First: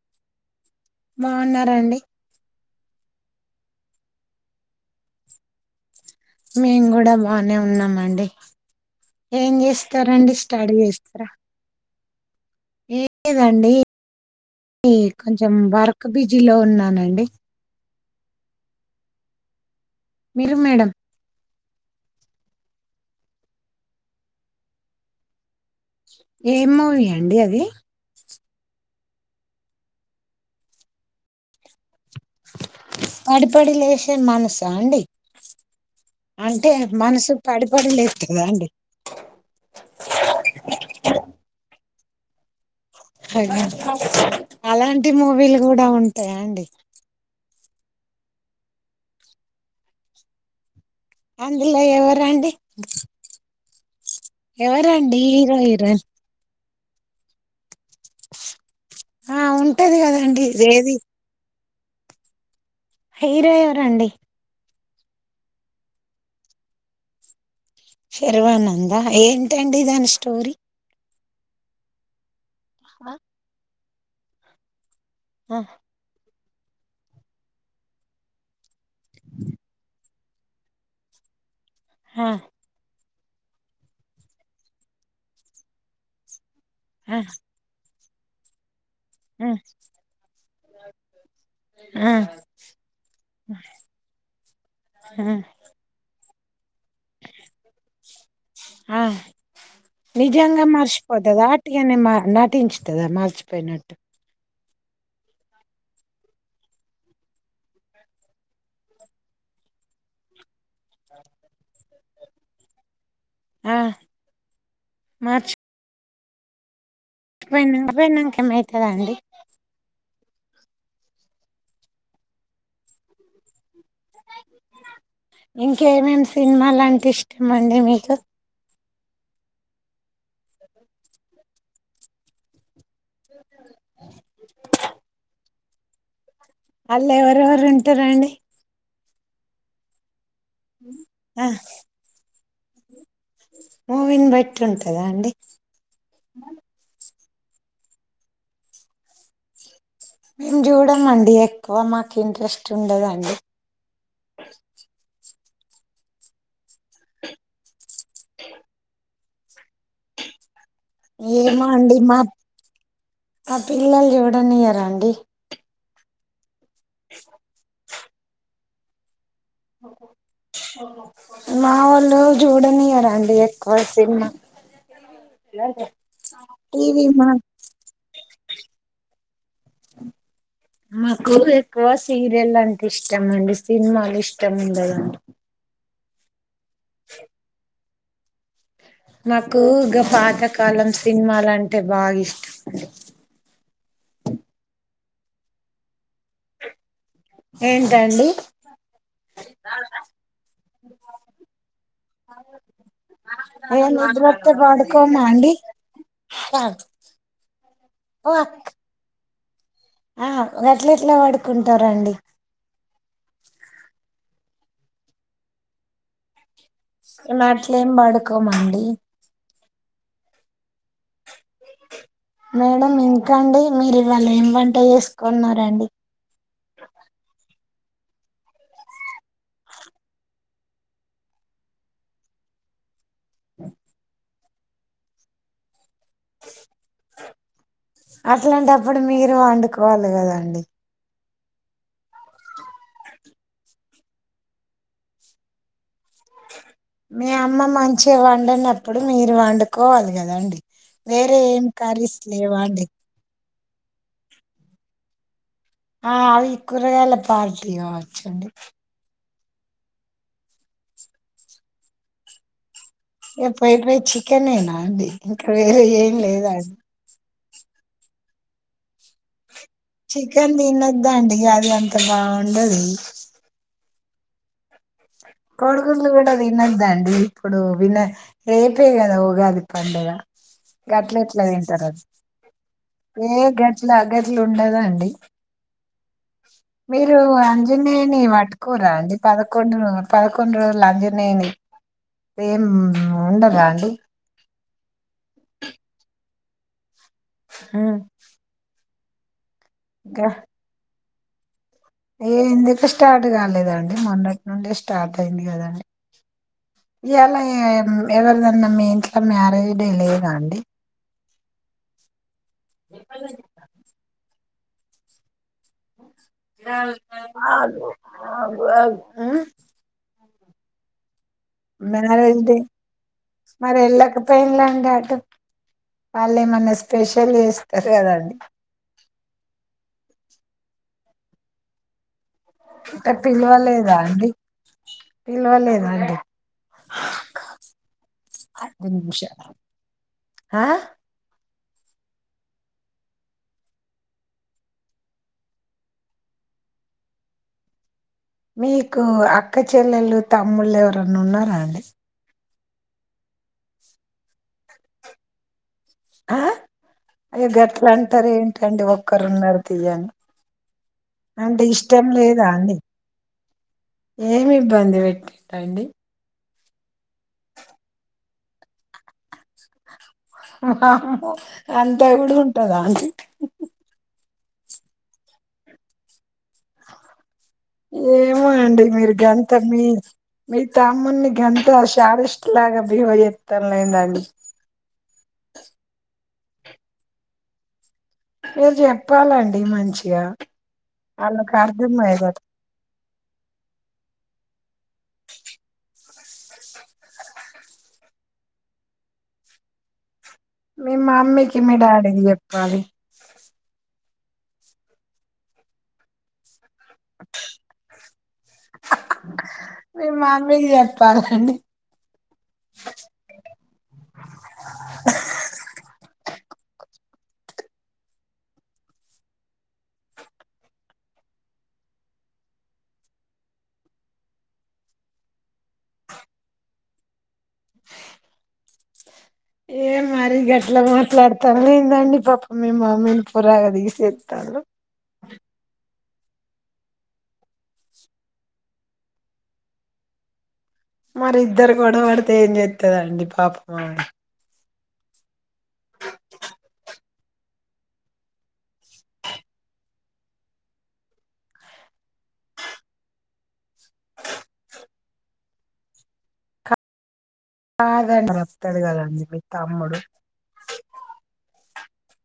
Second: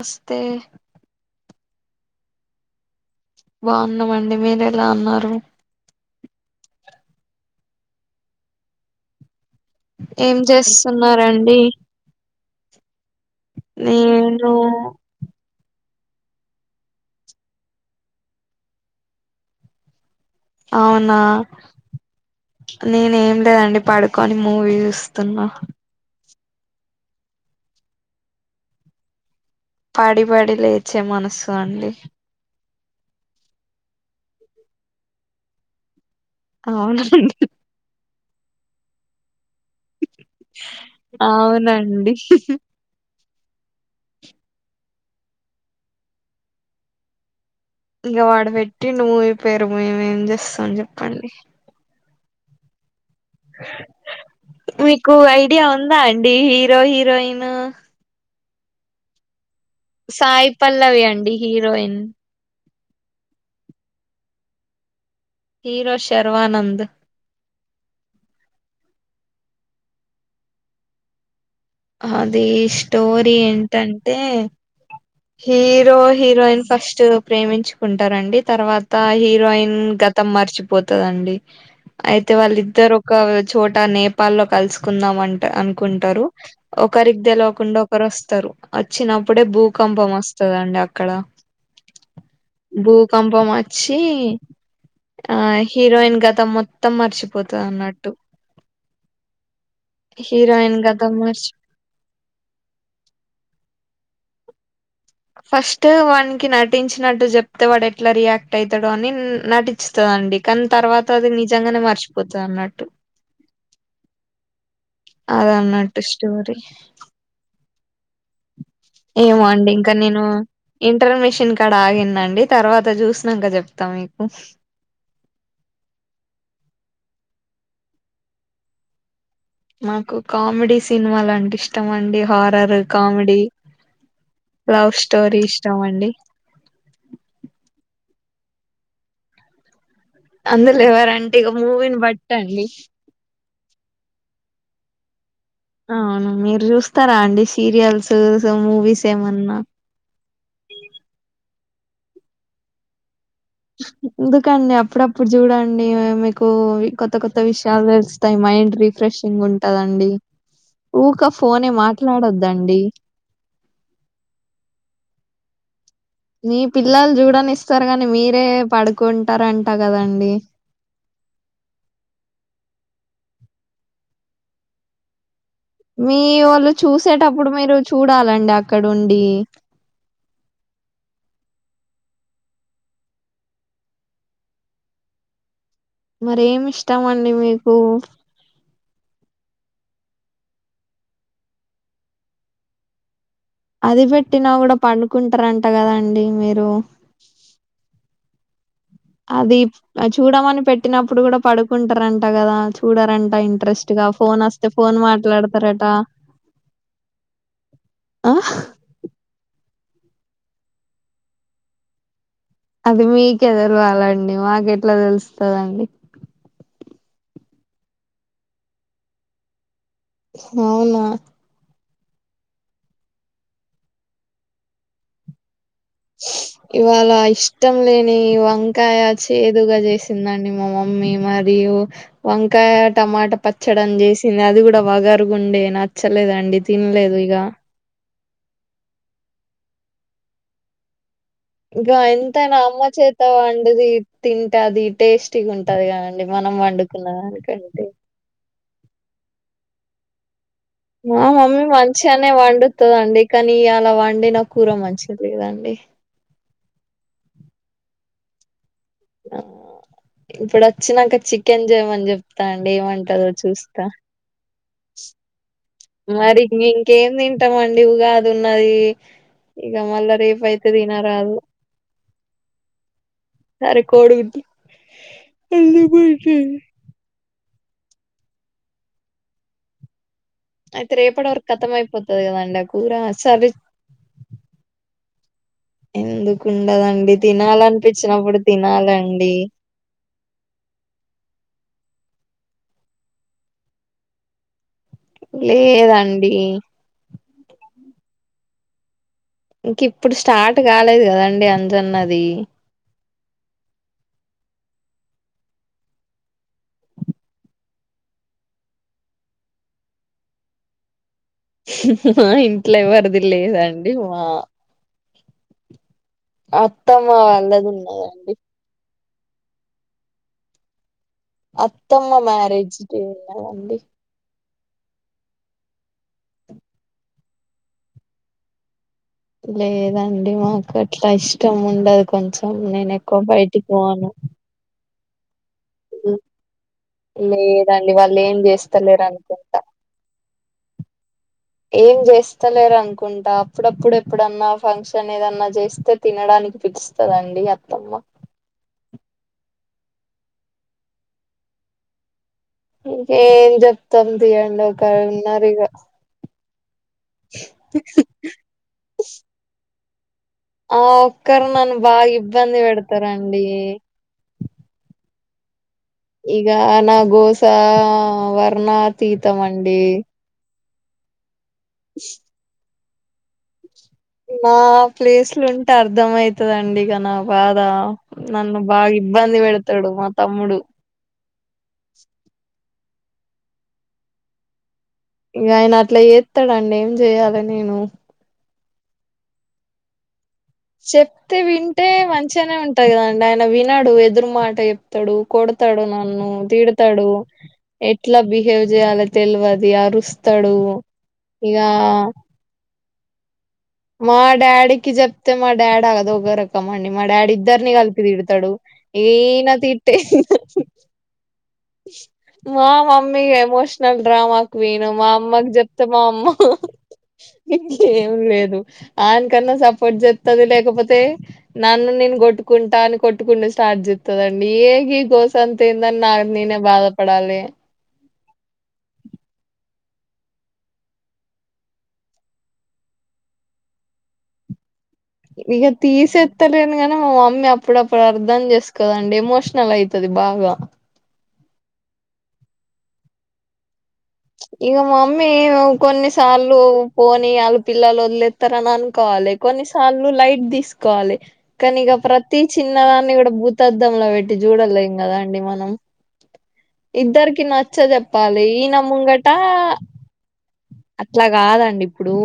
వస్తే బాగున్నారాండి బాగున్నామండి మీరు ఎలా అన్నారు నే ఉన్నాం అండి ఏం చే ఏం చేస్తున్నారండి ఏదండి నేను కొంచెం బరక్ క బిజిలో ఉన్నానండి మీరు మేడం అవునా నేనే ఏం లేదండి పడుకొని మూవీ చుస్తున్నా ఏం మూవీ అండి అది పడి పడి లేచే మనసు అండి పడి పడి లేచే మనస అండి అంటే మనసు అవునండి పడిపడి లే కాదా అండి అవునండి అయినా అలాంటి మూవీలు కూడా ఉంటాయా అండి ఇంక వాడు పెట్టిండు మూవీ పేరు మేమ ఏం చేస్తా చె అందులో ఎవరు రండి ే మీకు హీరో ఐడియా ఉందా హీరోయిన్ అండి హిరో హిరోయిన్ ఆ అవును సాయి పల్లవి అండి. హిరోయిన్ హీరో ఎవరండి హీరో శర్వానంద్. శర్వానంద ఏంటండి దాని స్టోరీ. అ ద స్టోరీ ఏం ఏంటంటే ఆ హీరో హీరోయిన్ ఫస్ట్ ప్రేమించుకుంటారండి తర్వాత హీరోయిన్ గతం మర్చిపోతదండి. ఆ అయితే వాళ్ళిద్దరు. చోటా నేపాల్ లో కలుసుకుందాం అంట అనుకుంటారు. ఆ ఒకరికి తెలివకుండా ఒకరస్తరు. వచ్చినప్పుడే, ఆ భూకంపం వస్తుందండి అక్కడ ఆ భూకంపం వచ్చి ఆ హీరోయిన్ గతం మొత్త ఆ నిజంగా హీరోయిన్ గతం మర్చిపోతుందా. మర్చి అట్టిగానే నటించుతుందా మర్చిపోయినట్టు ఫస్ట్ వాడినికి నటించినట్టు చెప్తే వాడు ఎట్లా రియాక్ట్ అవుతాడు అని నటించుతందండి. కానీ తర్వాత అది నిజంగానే మర్చిపోతుంది అన్నట్టు ఆ మర్చి స్టోరి కమ [unintelligible] ఏమోండి ఇంకా నేను ఇంటర్ మిషిన్ కడ ఆగిందండి. తర్వాత చూసినక ఇంకేమేం సినిమా లాంటే మండి మీకు మాకు కామెడీ సినిమాలంటే ఇష్టం అండి హారర్. కామెడి లవ్ స్టోరి ఇ ఇష్టమండి. అళ్లా ఎవరెవరు ఉంటారండి. అందులో ఎవరంటే ఆ ఇక మూవీని బట్టి అండి మూవీని బట్టి ఉంటదా అండి. అవును మీరు చూస్తారు. అండి సీరియల్స్ మూవీస్ ఏమన్నా మేము చూడమండి ఎక్కువ మాకు ఇంట్రెస్ట్ ఉండదండి. ఎందుకండి అప్పుడప్పుడు చూడండి. మీకు కొత్త కొత్త విషయాలు తెలుస్తాయి మైండ్ రిఫ్రెషింగ్ ఉంటందండి. ఏమో అండి మాప్ మా పిల్లల్ జూడనియరండి నీ పిల్లల్ జూడనిస్తా గాని మీరే పడుకుం మా వొళ్ళు చూడనియరండి ఎక్కువ సిన్మా మీ వోళ్ళు చూసేటప్పుడు మీరు చూడాలండి అ క్కడుండి మాకు ఎక్కువ సీరియల్లంటె ఇష్టమండి సినిమాలిష్టముండదు మరేమి ష్టమండి మీకు నాకు గ పాతకాలం సిన్మాలంటే బాగిష్టం అది పెట్టినా గూడా పనుకుంటరంట గదండి మీరు ఏంటండి అది చూడమని పెట్టినప్పుడు గుడ పడుకుంటరంట గదా, చూడరంట ఏ ఇంట్రెస్ట్గా ఫోన్ నిద్రొత్తే వస్తే ఫోన్ పడుకోమా అండి మాట్లాడతరట. ఆ ఆ గట్లెట్ల బడుకుంటరండి అది మీకే దెలవాలండి మాకెట్ల తెలుస్తదండి మేమట్లేం బడుకోమండి అవునా మేడం ఇంకండి మీరు ఇవాళ ఏం వంట చేసుకున్నరండి ఇవాళాయిష్ ఇష్టం లేని వంకాయ చేదుగా చేసిందండి మా మమ్మీ మరియు వంకాయ టమాట పచ్చడం చేసింది అది గుడ వగరుగుండే న చ్చలేదండి తిన్లేదిగ అట్లాంటప్పుడు మీరు వండుకోవాలి గదండి ఇంకా ఎంతైనా అమ్మ చేత వండుది తింటది టేస్టీగుంటది కా మీ అమ్మ మంచిగా వండన ప్పుడు మీరు వండుకోవాలి గదండి మా మమ్మీ మంచిగానే అండి వండుతుదండి కా నీయాలా వండిన కూర [unintelligible] ఆ అవి కూరగాయల పార్టీ గావచ్చండి ఇప్పుడొచ్చినంక చికెన్ చేయమని చెప్తా అండి ఏమంట్ ఏ పొయ్ పొయ్ చికెనేనా అండి ఇంక మరి మింకేమిన్ చట్టమండిగాది ఉన్నది ఇక మళ్ళా చికెన్ రేపయితే తినద్ద తినరాదు అండి అది అంత బాగుండది కోడుగుడ్డు కోడి గుడ్లు తినొదండి అండి ఇప్పుడు విన రేపే కదా ఉగాది పడుగ అయితే గట్లు రేపటి ఎట్లా వరకు కతం తింటారు అది అయిపోతది కదండి ఆ కూర ఏ గట్లు అ గట్లు ఉండదా అండి ఎందుకుండదండి అంజనేయుని తినాలనిపించినప్పుడు పట్టుకోరా అండి తినాలండి పదకొండు పదకొండు రోజులు అంజనేని ఏం ఉండదా అండి లేదండి ఆ ఇంక ఇప్పుడు స్టార్ట్ కాలేదు కదా డి అ అన్నది ఎందుకు స్టార్ట్ కాలేదండి మొన్నటి నుండడి స్టార్ట్ అయింది కదండి ఇలా ఎవరిదనా మీ ఇంట్లో మ్యారేజ్ డే లేద అండి మా ఇంట్లో వరిది లేదండి మా అత్తమ్మ వాళ్ళది ఉన్నదండి ఆ అత్తమ్మ అన్నరే మ్యారేజ్ డే మర ఉన్నదండి ఎళక పనలా ట వాళ్ళు ఏమన్నా స్పెషల్ చేస్తారు కదండి లేదండి మాకు అట్లా ఇష్టం ఉండదు కొంచెం అన్నన అంటే ఎకు బయటి పిలవలేదా పోవను అండి పిలవలేదా అండి లేదండి వాళ్ళు ఏం ఐదు చేస్తలేరు నిమిషాలు అనుకుంటా ఆ ఏం చేస్తలేరు అనుకుంటా అప్పుడప్పుడు ఎప్పుడన్నా ఫంక్షన్ ఏదన్నా చేస్తే తినడానికి పిలుస్తదండి అత్తమ్మ మీకు అక్క చెల్లెళలు తమ్ముళ్ళ ఎవరన్నా ఉన్నారా అండి ఇంకేం చెప్తాం ియం లో కా ఉన్నారు ఇక ఆ అయ్య గట్లా అంటారు ఏంటండి ఒక్కరు ఉన్నారు తీ అను ఆ ఒక్కరు నన్ను బాగా లేదా ఇబ్బంది అండి పెడతారంండి అండి ఇగ నా గోస వర్ణ తీీతమండడి ఆ అంతా కూడా ఉంటదా నా ప్లేస్ లో ఉంటే అర్ధమయితు ఏమో నన్ను అండి బాగా మీరు ఇబ్బంది గంత మీ పెడతాడు మా తమ్ముడు మీ తామ్ముని గంత శాలస్ట్ లాగా ఇవే [unintelligible] ఎత్తలెండండి ఇక ఆయన అట్లా చేస్తాడండి ఏం చెయాలి నేను మీరు చెప్పాలండి మంచిగా చెప్తే వాళ్ళకి వింటే అర్థమయ్యేటట్టు మంచిగానే ఉంటాయి కదా ఆయన విన్నాడు ఎదురు మాట చెప్తాడు, కొడతాడు, నన్ను తిడతాడు, ఎట్లా బిహేవ్ చేయాలి తెలియది అరుస్ మీ మమేకి మి డాడి కి చెప్పాలి మా డాడీకి జబ్తే మా డాడ అదోగర క్కమ్మండి మా డాడ్ ఇద్దరిని కలిపి ఇడతాడు ఏన త ఇట్టే మీ మమ్మీకి చెప్పాలండి మా మమ్మీ ఎమోషనల్ డ్రామాకు క్వీన్ మా అమ్మకి చెప్తా మామ్ ఇంకేం లేదు ఆయనకన్నా సపోర్ట్ చేస్తుంది లేకపోతే, నన్ను నేను కొట్టుకుంటా అని కొట్టుకుంటే స్టార్ట్ చెస్తదండి, ఏగి గోసంత ఏందని నా నేనే బాధ పడాలి ఏ మరి గట్లా మాట్లాడతాను లేందండి పాప మే మామ్మీని పురాగా దిసెల్తాళ్ళు ఇక తీసెత్తలేను గానీ, మా మమ్మీ అప్పుడప్పుడు అర్ధం చేసుకోదండి ఎమోషనల్ అయితది బాగా మరి ఇద్దరు కూడా పడితే ఏం చెస్తుందండి పాప మామ ఇక మా మమ్మీ కొన్నిసార్లు పోని అళ్ళు పిల్లలు వదిలేస్తారని అనుకోవాలి, కొన్నిసార్లు లైట్ తీసుకోవాలి కానీ ఇక ప్రతి చిన్నదాన్ని కూడా భూతధంలో పెట్టి చూడలేం కదా అండి మనం ఇద్దర్ కి నచ్చ కాదని చెప్పాలి ఈయన వత్తడు కదండి ముంగట మీ తమ్ముడు అట్లా కాదండి ఇప్పుడు,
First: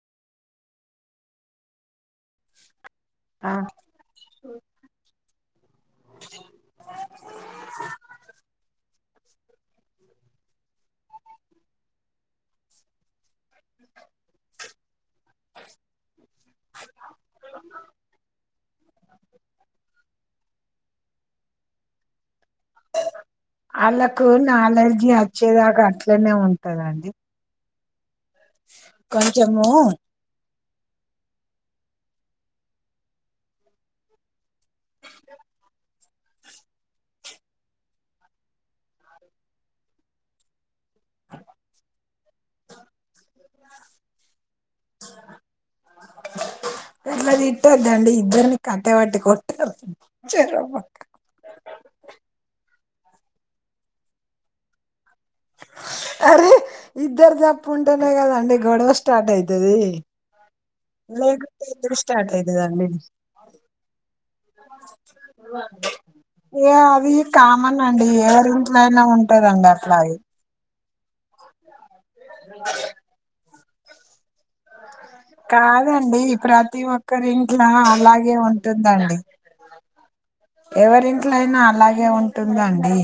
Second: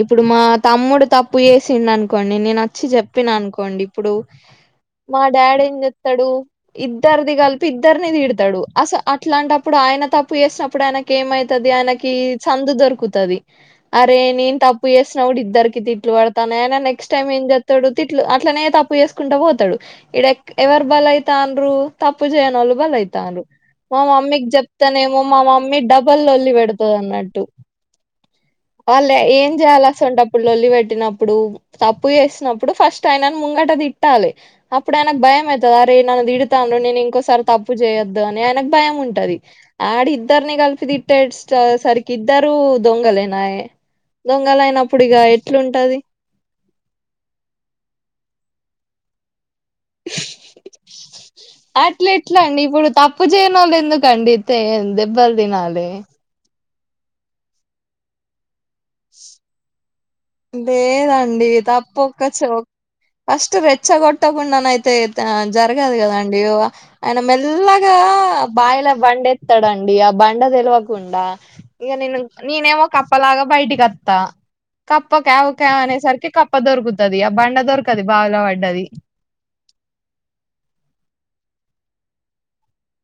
ఇప్పుడు మా తమ్ముడు తప్పు చేసిండు అనుకోండి నేను వచ్చి చెప్ ప్పిన ఆ అనుకోండి ఇప్పుడు మా డాడే స్తాడు ఇద్దరిది కలిపి ఇద్దరిని తిడతాడు అస అట్లాంటప్పుడు ఆయన తప్పు చేసినప్పుడు ఆయనకు ఏమయితది ఆయనకి చందు దొరుకుతుది అరే నేను తప్పు చేస్ డు ఇద్దరికి తిట్లు పడతాను, అయినా నెక్స్ట్ టైమ్ ఏం చెస్తాడు తిట్లు అట్లనే తప్పు చేసుకుంటా పోతాడు ఇ ఎవర్ బల అయితా అండ్రు తప్పు చేయ్ నాళ్ళు బలి అయితండ్రు మ వాళ్ళకు నాలెడ్జి చెబితానేమో మ మమ్మీ వచ్చేదాకా డబల్ అట్లనే పడతాది ఉంటదండి అనట్టు వాళ్ళ ఏం కొంచెము చేయాలస ఉంటేప్పుడు లోల్లి పెట్ పెట్టినప్పుడు తప్పు చేసినప్పుడు ఫస్ట్ అయిన ముంగట తిట్టాలి అప్పుడైన భయం అయితది రె నన్ను దిడతాండు, నేను ఇంకోసారి తప్పు చేయొద్దు అని, ఆనకు భయం ఉంటది ఆడి ఇద్దరిని కలిపి ది స్ సరికిద్దారు దొంగలే నాయ దొంగల అయినప్పుడు ఇక ఎట్లుంటది కట్టే వాటి కొ అట్లా ఎట్లా అండి ఇప్పుడు [unintelligible] ఎందుకు అండి ఇబర్ది నాళే అరే ఇద్దరు తప్పు ఉంటేనే కదా అండి గోడవ స్టార్ట్ అవుతది లేదండి తప్ప ఒక్క చ అయితదండి ఫస్ట్ రెచ్చగొట్టకుండానయితే జరగదు కదండడి ఇగ అది ఆయన కామన్ మెల్లగా అండి ఎవరి ఇంట్లో బావిల అయినా బండ ఉంటదండి ఎత్తాడండి ఆ అట్లాగే బండ తెలివ. కుండా ఇక నేను నేనేమ ఒక అప్పలాగా బయటి గత్త కాదండి ప్రతి దొరుకుతది ఆ బండ ఒక్కరింట్లో దొరకది అలాగే బావిలో పడ్డది ఉంటుందండి ఎవరింట్లో అయినా. అలాగే ఉంటుందండి.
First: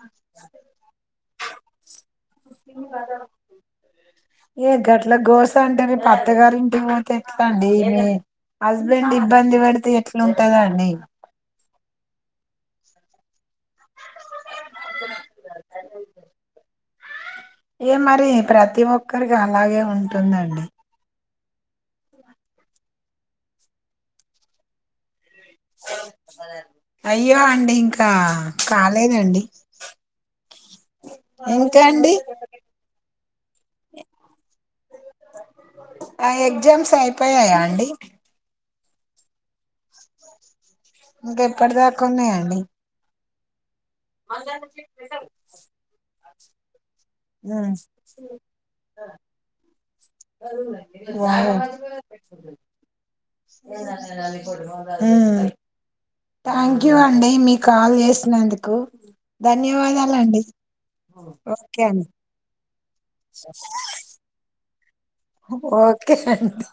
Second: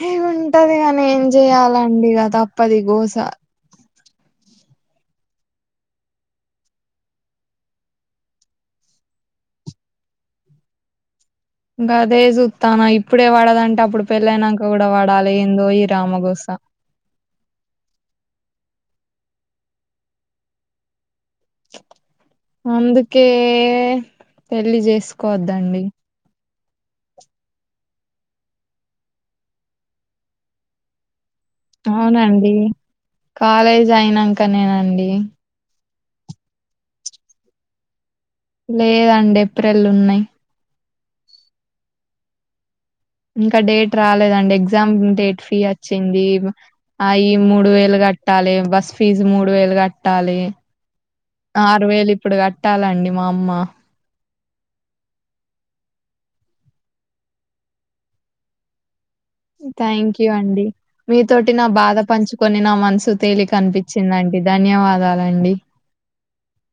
హే ఉంటదిగానీ చేయ్యాలండి తప్పది గోస ఏ గట్ల గోస అంటేనే అత్తగారింటికి పోతే ఎట్లా అండి మీ హస్బెండ్ ఇబ్బంది పెడితే ఎట్లుంటుందండి గదే చూస్తాను ఇప్పుడే వాడదం అంటే అప్పుడు పెళ్ళైనాక కూడా వాడాలి ఏందో ఈ రామగోస. ఇ మరి ప్రతి ఒక్కరికి అలాగే ఉంటుందండి. అందుకే పెళ్లి చేసుకో కోద్దండి అయ్యో అండి ఇంకా కాలేదండి ఇంకా అండి అవునండి కాలేజ్ అయినాక నేనండి. ఆ ఎగ్జామ్స్ అయిపోయాయా అండి లేదండి ఎప్రిల్ ఉన్నాయి ఇంకెప్పటి దాకా ఉన్నాయండి ఇంకా డేట్ రాలేదండి ఎగ్జామ్ డేట్ ఫీ వచ్చింది అవి మూడు ఉమ్ వేలు కట్టాలి బస్ ఫీజ్ మూడు వేలుట్ట. కట్టాలి వావ్. ఆరు వేలు ఇప్పుడు కట్టాలండి మా అమ్మ. థ్యాంక్ అండి మీ కాల్ చేసినందుకు థ్యాంక్ యూ ధన్యవాదాలండి అండి మీతోటి నా ఓకే బాధ అండి పంచుకొని నా మనసు తేలిక అనిపించిందండి ధన్యవాదా. ఓకే అండి